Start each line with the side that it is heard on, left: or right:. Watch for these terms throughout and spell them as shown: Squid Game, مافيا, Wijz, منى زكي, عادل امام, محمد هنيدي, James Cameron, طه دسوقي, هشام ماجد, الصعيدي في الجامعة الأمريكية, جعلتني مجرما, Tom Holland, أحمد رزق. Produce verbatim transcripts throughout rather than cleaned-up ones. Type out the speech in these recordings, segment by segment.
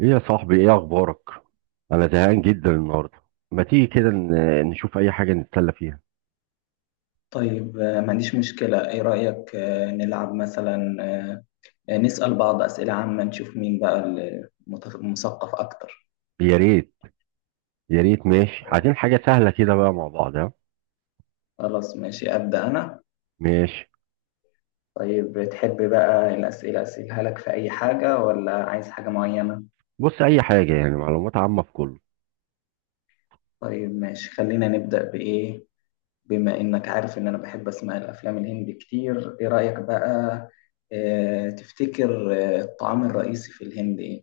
right: ايه يا صاحبي، ايه اخبارك؟ انا زهقان جدا النهارده. ما تيجي كده ن- نشوف اي حاجه نتسلى فيها؟
left: طيب آه، ما عنديش مشكلة، إيه رأيك آه، نلعب مثلا، آه، آه، نسأل بعض أسئلة عامة نشوف مين بقى المت- المثقف أكتر.
right: يا ريت. يا ريت ماشي، عايزين حاجه سهله كده بقى، مع بعض، ها؟
left: خلاص ماشي أبدأ أنا.
right: ماشي.
left: طيب تحب بقى الأسئلة أسئلها لك في أي حاجة ولا عايز حاجة معينة؟
right: بص، اي حاجه، يعني معلومات عامه في كله.
left: طيب ماشي خلينا نبدأ بإيه. بما إنك عارف إن أنا بحب أسمع الأفلام الهندي كتير، إيه رأيك بقى آه، تفتكر آه، الطعام الرئيسي في الهند إيه؟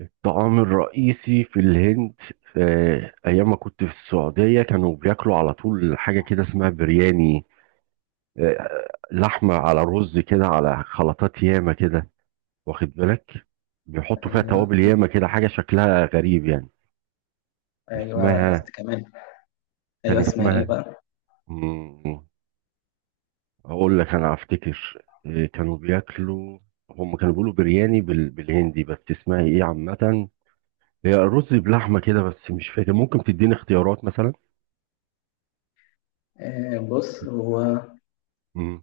right: الطعام الرئيسي في الهند؟ آه، ايام ما كنت في السعوديه كانوا بياكلوا على طول حاجه كده اسمها برياني. آه، لحمه على رز كده، على خلطات ياما كده. واخد بالك؟ بيحطوا فيها
left: أيوه.
right: توابل ياما كده، حاجه شكلها غريب يعني.
left: أيوه
right: اسمها
left: كمان. أيوه
right: كان
left: اسمها إيه
right: اسمها،
left: بقى؟
right: مم، اقول لك انا افتكر. إيه، كانوا بياكلوا. هم كانوا بيقولوا برياني بال... بالهندي، بس اسمها ايه عامة؟ هي رز بلحمة كده، بس مش فاكر. ممكن تديني اختيارات مثلا؟
left: آه، بص هو
right: مم.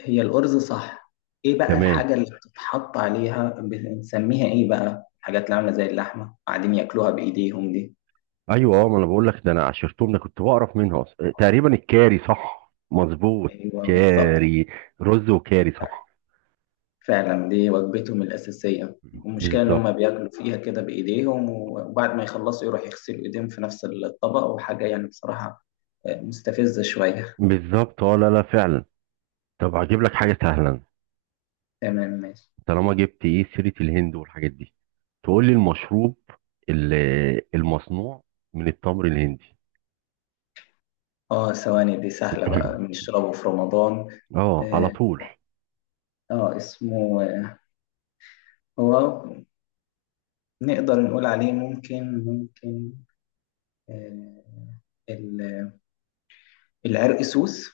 left: هي الأرز صح. ايه بقى
right: تمام.
left: الحاجة اللي بتتحط عليها بنسميها ايه بقى، الحاجات اللي عاملة زي اللحمة قاعدين ياكلوها بإيديهم دي؟
right: ايوه، اه، ما انا بقول لك ده، انا عشرتهم ده كنت بعرف منها اصلا. إيه، تقريبا الكاري صح. مظبوط.
left: ايوه بالظبط.
right: كاري. رز وكاري صح.
left: فعلا دي وجبتهم الأساسية، المشكلة إن هم
right: بالظبط،
left: بياكلوا فيها كده بإيديهم وبعد ما يخلصوا يروح يغسلوا إيديهم في نفس الطبق وحاجة يعني بصراحة آه، مستفزة شوية.
right: بالظبط، اه، لا لا فعلا. طب هجيب لك حاجة سهلة.
left: تمام ماشي.
right: طالما جبت ايه سيره الهند والحاجات دي، تقول لي المشروب ال- المصنوع من التمر الهندي.
left: اه ثواني دي سهلة بقى، بنشربه في رمضان.
right: اه، على
left: اه
right: طول.
left: آه، اسمه آه، هو نقدر نقول عليه، ممكن ممكن آه، ال- العرق سوس.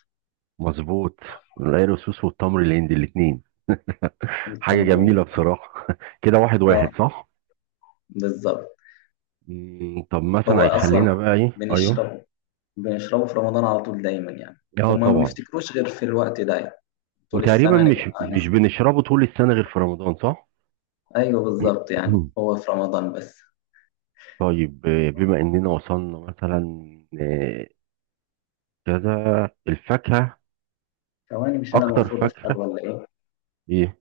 right: مظبوط. العرقسوس والتمر الهندي الاثنين. حاجه جميله
left: والتمرين.
right: بصراحه. كده، واحد
left: اه
right: واحد صح.
left: بالظبط.
right: مم، طب مثلا
left: هو اصلا
right: هيخلينا بقى ايه؟ ايوه.
left: بنشربه بنشربه في رمضان على طول دايما يعني،
right: اه
left: وما
right: طبعا.
left: بنفتكروش غير في الوقت ده يعني. طول
right: وتقريبا
left: السنة
right: مش
left: نبقى
right: مش
left: نس-
right: بنشربه طول السنه غير في رمضان، صح؟
left: ايوه بالظبط يعني هو في رمضان بس.
right: طيب، آه، بما اننا وصلنا مثلا آه، كذا الفاكهه،
left: ثواني مش انا
right: اكتر
left: المفروض اسال
right: فاكهه
left: ولا ايه؟
right: ايه؟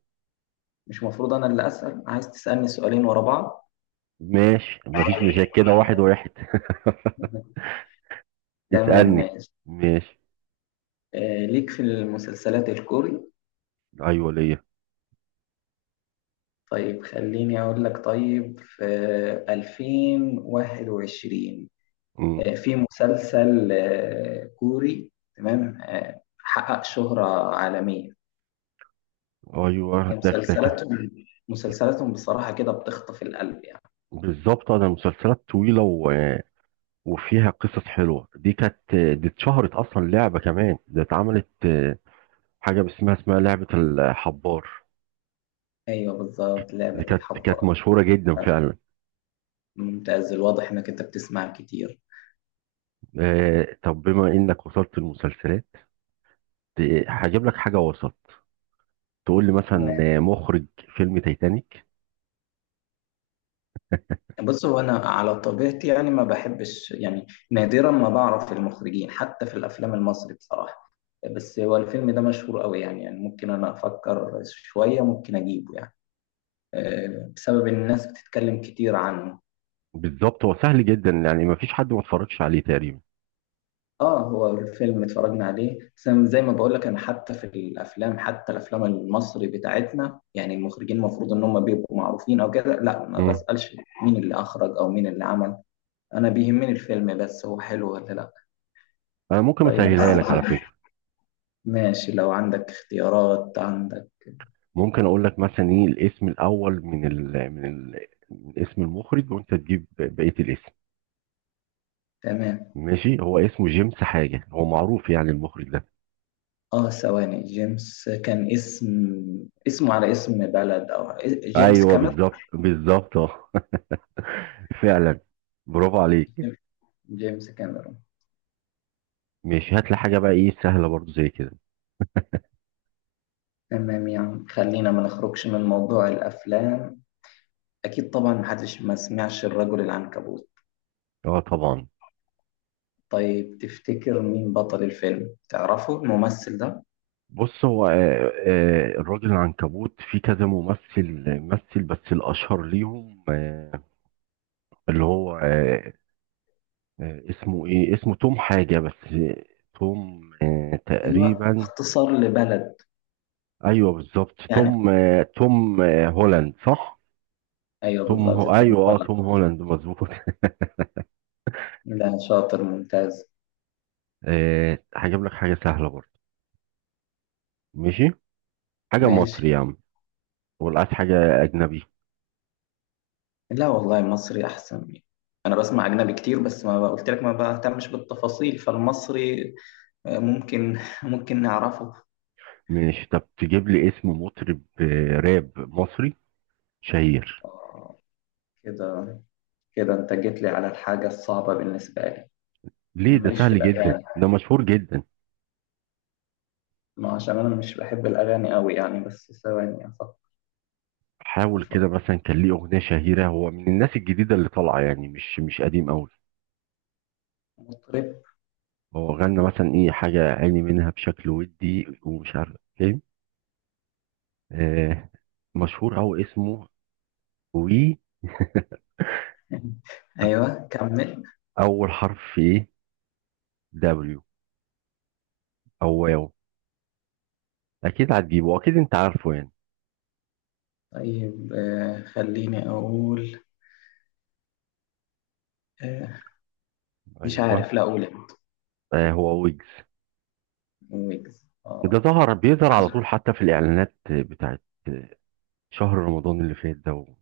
left: مش المفروض انا اللي اسال؟ عايز تسالني سؤالين ورا بعض؟
right: ماشي، مفيش مشاكل. كده واحد واحد.
left: تمام
right: اسألني.
left: ماشي.
right: ماشي.
left: آه ليك في المسلسلات الكوري؟
right: ايوه، ليا.
left: طيب خليني أقول لك. طيب في ألفين واحد وعشرين
right: مم.
left: آه، في مسلسل آه، كوري، تمام آه، حقق شهرة عالمية.
right: ايوه،
left: هي
right: دكدكة.
left: مسلسلاتهم مسلسلاتهم بصراحة كده بتخطف القلب يعني.
right: بالظبط، انا مسلسلات طويلة و... وفيها قصص حلوة. دي كانت دي اتشهرت اصلا. لعبة كمان ده اتعملت، آه، حاجة اسمها اسمها لعبة الحبار.
left: أيوه بالظبط
right: دي
left: لعبة
right: كانت كانت
left: الحبار.
right: مشهورة جدا فعلا.
left: ممتاز، الواضح إنك أنت بتسمع كتير.
right: آه، طب بما انك وصلت المسلسلات، هجيب لك حاجة وسط. تقول لي مثلا آه، مخرج فيلم تايتانيك.
left: بص هو انا على طبيعتي يعني ما بحبش، يعني نادرا ما بعرف المخرجين حتى في الافلام المصري بصراحه. بس هو الفيلم ده مشهور قوي يعني، يعني ممكن انا افكر شويه ممكن اجيبه يعني آه، بسبب ان الناس بتتكلم كتير عنه.
right: بالظبط، هو سهل جدا، يعني ما فيش حد ما اتفرجش عليه تقريبا.
left: اه هو الفيلم اتفرجنا عليه، بس أنا زي ما بقول لك انا حتى في الافلام، حتى الافلام المصري بتاعتنا يعني المخرجين المفروض ان هم بيبقوا معروفين او كده، لا ما
right: امم
left: بسالش مين اللي اخرج او مين اللي عمل. انا بيهمني الفيلم بس، هو حلو ولا لا.
right: انا ممكن
left: طيب بس
right: اسهلها لك على فكره.
left: ماشي لو عندك اختيارات عندك.
right: ممكن اقول لك مثلا ايه الاسم الاول من ال من ال من اسم المخرج، وانت تجيب بقيه الاسم.
left: تمام.
right: ماشي، هو اسمه جيمس حاجه. هو معروف يعني المخرج ده.
left: اه ثواني، جيمس كان اسم، اسمه على اسم بلد او جيمس
right: ايوه،
left: كاميرون.
right: بالظبط، بالظبط، اه. فعلا. برافو عليك.
left: جيمس كاميرون.
right: ماشي، هات لي حاجه بقى ايه سهله برضو زي كده.
left: تمام يعني خلينا ما نخرجش من موضوع الافلام. اكيد طبعا محدش ما سمعش الرجل العنكبوت.
right: اه، طبعا.
left: طيب تفتكر مين بطل الفيلم، تعرفه الممثل ده؟
right: بص هو آه آه الراجل العنكبوت في كذا ممثل. مثل، بس الاشهر ليهم آه اللي هو، آه، آه، اسمه ايه، اسمه توم حاجة، بس آه، توم آه،
left: ايوه
right: تقريبا.
left: اختصار لبلد.
right: ايوه بالظبط،
left: يعني
right: توم، آه، توم آه، هولاند صح؟
left: ايوه
right: توم
left: بالظبط
right: هو
left: تقول.
right: ايوه، اه، توم هولاند مظبوط.
left: لا شاطر، ممتاز.
right: آه، هجيب لك حاجة سهلة برضه. ماشي. حاجة مصري
left: ماشي.
right: يا عم، ولا عايز حاجة أجنبي؟
left: لا والله المصري احسن. انا بسمع اجنبي كتير بس ما ب- قلت لك ما بهتمش بالتفاصيل، فالمصري آه، ممكن، ممكن نعرفه.
right: ماشي، طب تجيب لي اسم مطرب آه، راب مصري شهير؟
left: آه، كده كده انت جيت لي على الحاجة الصعبة بالنسبة لي. انا
right: ليه؟ ده
left: ماليش في
right: سهل جدا،
left: الاغاني،
right: ده مشهور جدا.
left: ما عشان انا مش بحب الاغاني قوي يعني، بس ثواني افكر.
right: حاول كده،
left: افكر
right: مثلا كان ليه أغنية شهيرة. هو من الناس الجديدة اللي طالعة، يعني مش مش قديم أوي.
left: مطرب.
right: هو غنى مثلا ايه، حاجة عيني منها بشكل ودي ومش عارف ايه. آه مشهور، او اسمه وي.
left: ايوه كمل.
right: اول حرف في ايه؟ دبليو، او واو. اكيد هتجيبه، اكيد انت عارفه يعني.
left: طيب آه، خليني اقول آه، مش
right: ايوه.
left: عارف لا اقول.
right: آه، هو ويجز.
left: ويجز،
right: ده
left: اه.
right: ظهر بيظهر على طول حتى في الاعلانات بتاعت شهر رمضان اللي فات ده و-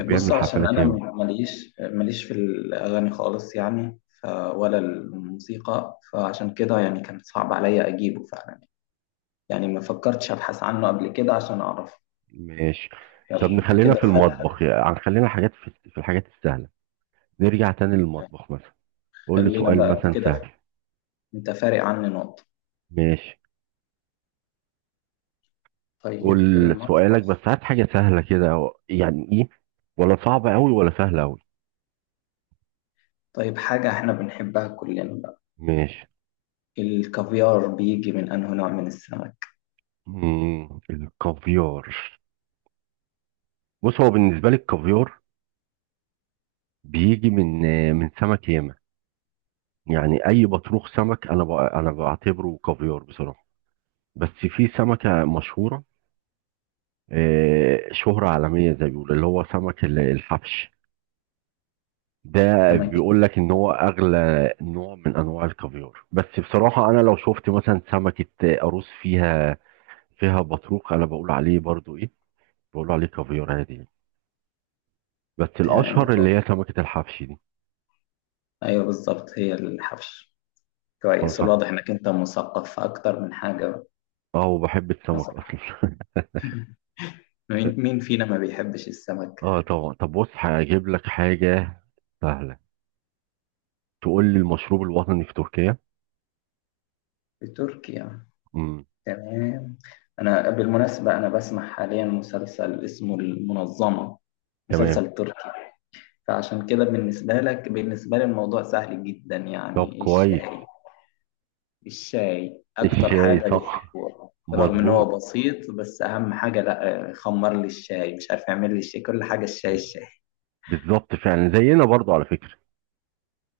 left: بص عشان
right: حفلات
left: انا
right: ياما.
left: ماليش ماليش في الاغاني خالص يعني، ف ولا الموسيقى، فعشان كده يعني كان صعب عليا اجيبه فعلا يعني، ما فكرتش ابحث عنه قبل كده عشان اعرف.
right: ماشي،
left: يلا
right: طب
left: انت
right: نخلينا
left: كده
right: في
left: فارق.
right: المطبخ يعني، خلينا حاجات في, في الحاجات السهلة. نرجع تاني للمطبخ مثلا، قول لي
left: خلينا
right: سؤال
left: بقى، انت
right: مثلا
left: كده،
right: سهل.
left: انت فارق عني نقطة.
right: ماشي،
left: طيب
right: قول سؤالك بس
left: المطبخ.
right: هات حاجة سهلة كده أو- يعني ايه، ولا صعبة أوي ولا سهلة أوي.
left: طيب حاجة احنا بنحبها كلنا بقى،
right: ماشي.
left: الكافيار بيجي من انه نوع من السمك؟
right: مم. الكافيار. بص هو، بالنسبة لي الكافيار بيجي من آه، من سمك ياما. يعني أي بطروخ سمك، أنا ب- أنا بعتبره كافيار بصراحة. بس في سمكة مشهورة، آه، شهرة عالمية زي ما بيقولوا، اللي هو سمك ال- الحبش ده.
left: سمكة.
right: بيقول لك ان هو اغلى نوع من انواع الكافيار، بس بصراحة انا لو شفت مثلا سمكة آه، قاروص فيها فيها بطروق، انا بقول عليه برضو ايه. بقول عليه كافيار عادي يعني. بس
left: تمام.
right: الاشهر اللي هي سمكة الحبش دي.
left: ايوه بالظبط هي الحبش. كويس،
right: خلاص انا،
left: الواضح انك انت مثقف في اكتر من حاجة.
right: اه، وبحب السمك اصلا.
left: مين مين فينا ما بيحبش السمك؟
right: اه طبعا. طب بص هجيب لك حاجة سهلة. تقول لي المشروب الوطني في تركيا.
left: بتركيا.
right: امم.
left: تمام. انا بالمناسبة انا بسمع حاليا مسلسل اسمه المنظمة،
right: تمام.
left: مسلسل تركي. فعشان كده بالنسبة لك، بالنسبة لي الموضوع سهل جدا
right: طب
left: يعني،
right: كويس.
left: الشاي. الشاي اكتر
right: الشاي،
left: حاجة
right: صح.
left: بيحبوها رغم ان هو
right: مظبوط.
left: بسيط، بس اهم حاجة لا خمر لي الشاي، مش عارف يعمل لي الشاي، كل حاجة الشاي الشاي.
right: بالظبط، فعلا زينا برضو على فكرة.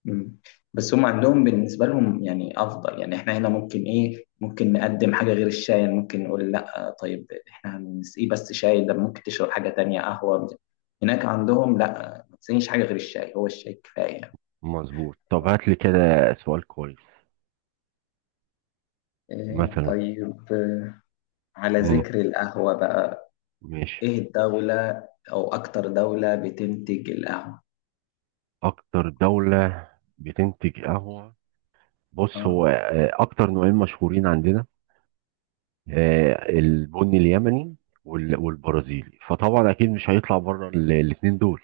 left: مم. بس هم عندهم بالنسبة لهم يعني أفضل، يعني إحنا هنا ممكن إيه ممكن نقدم حاجة غير الشاي يعني، ممكن نقول لأ طيب إحنا هنسقيه بس شاي، ده ممكن تشرب حاجة تانية قهوة. هناك عندهم لأ، ما تسقيش حاجة غير الشاي، هو الشاي كفاية يعني.
right: مظبوط. طب هات لي كده سؤال كويس،
left: إيه
right: مثلا.
left: طيب آه، على
right: امم.
left: ذكر القهوة بقى،
right: ماشي.
left: إيه الدولة أو أكتر دولة بتنتج القهوة؟
right: اكتر دولة بتنتج قهوة. بص
left: آه.
right: هو، آه، اكتر نوعين مشهورين عندنا، آه، البني اليمني وال- والبرازيلي. فطبعا اكيد مش هيطلع بره الاثنين دول.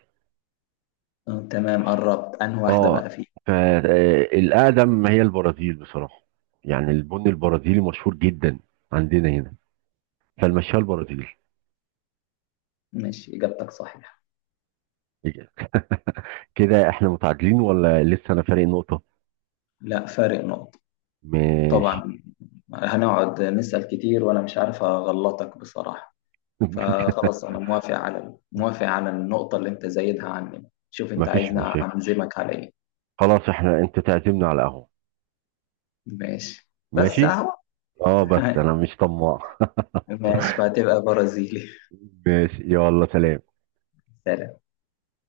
left: آه تمام، قربت، أنهي واحدة
right: اه،
left: بقى فيه؟
right: فالاقدم هي البرازيل بصراحه. يعني البني البرازيلي مشهور جدا عندنا هنا، فالمشاه البرازيلي.
left: ماشي إجابتك صحيحة.
right: كده احنا متعادلين، ولا لسه انا فارق نقطه؟
left: لا فارق نقطة
right: ماشي.
left: طبعا. هنقعد نسأل كتير وأنا مش عارف أغلطك بصراحة. فخلاص أنا موافق على موافق على النقطة اللي أنت زايدها عني. شوف أنت
right: مفيش
left: عايزني
right: مشاكل.
left: أعزمك على إيه؟
right: خلاص، احنا انت تعزمنا على قهوه.
left: ماشي بس
right: ماشي.
left: أهو.
right: اه، بس انا مش طماع.
left: ماشي فهتبقى برازيلي.
right: ماشي، يلا سلام.
left: سلام.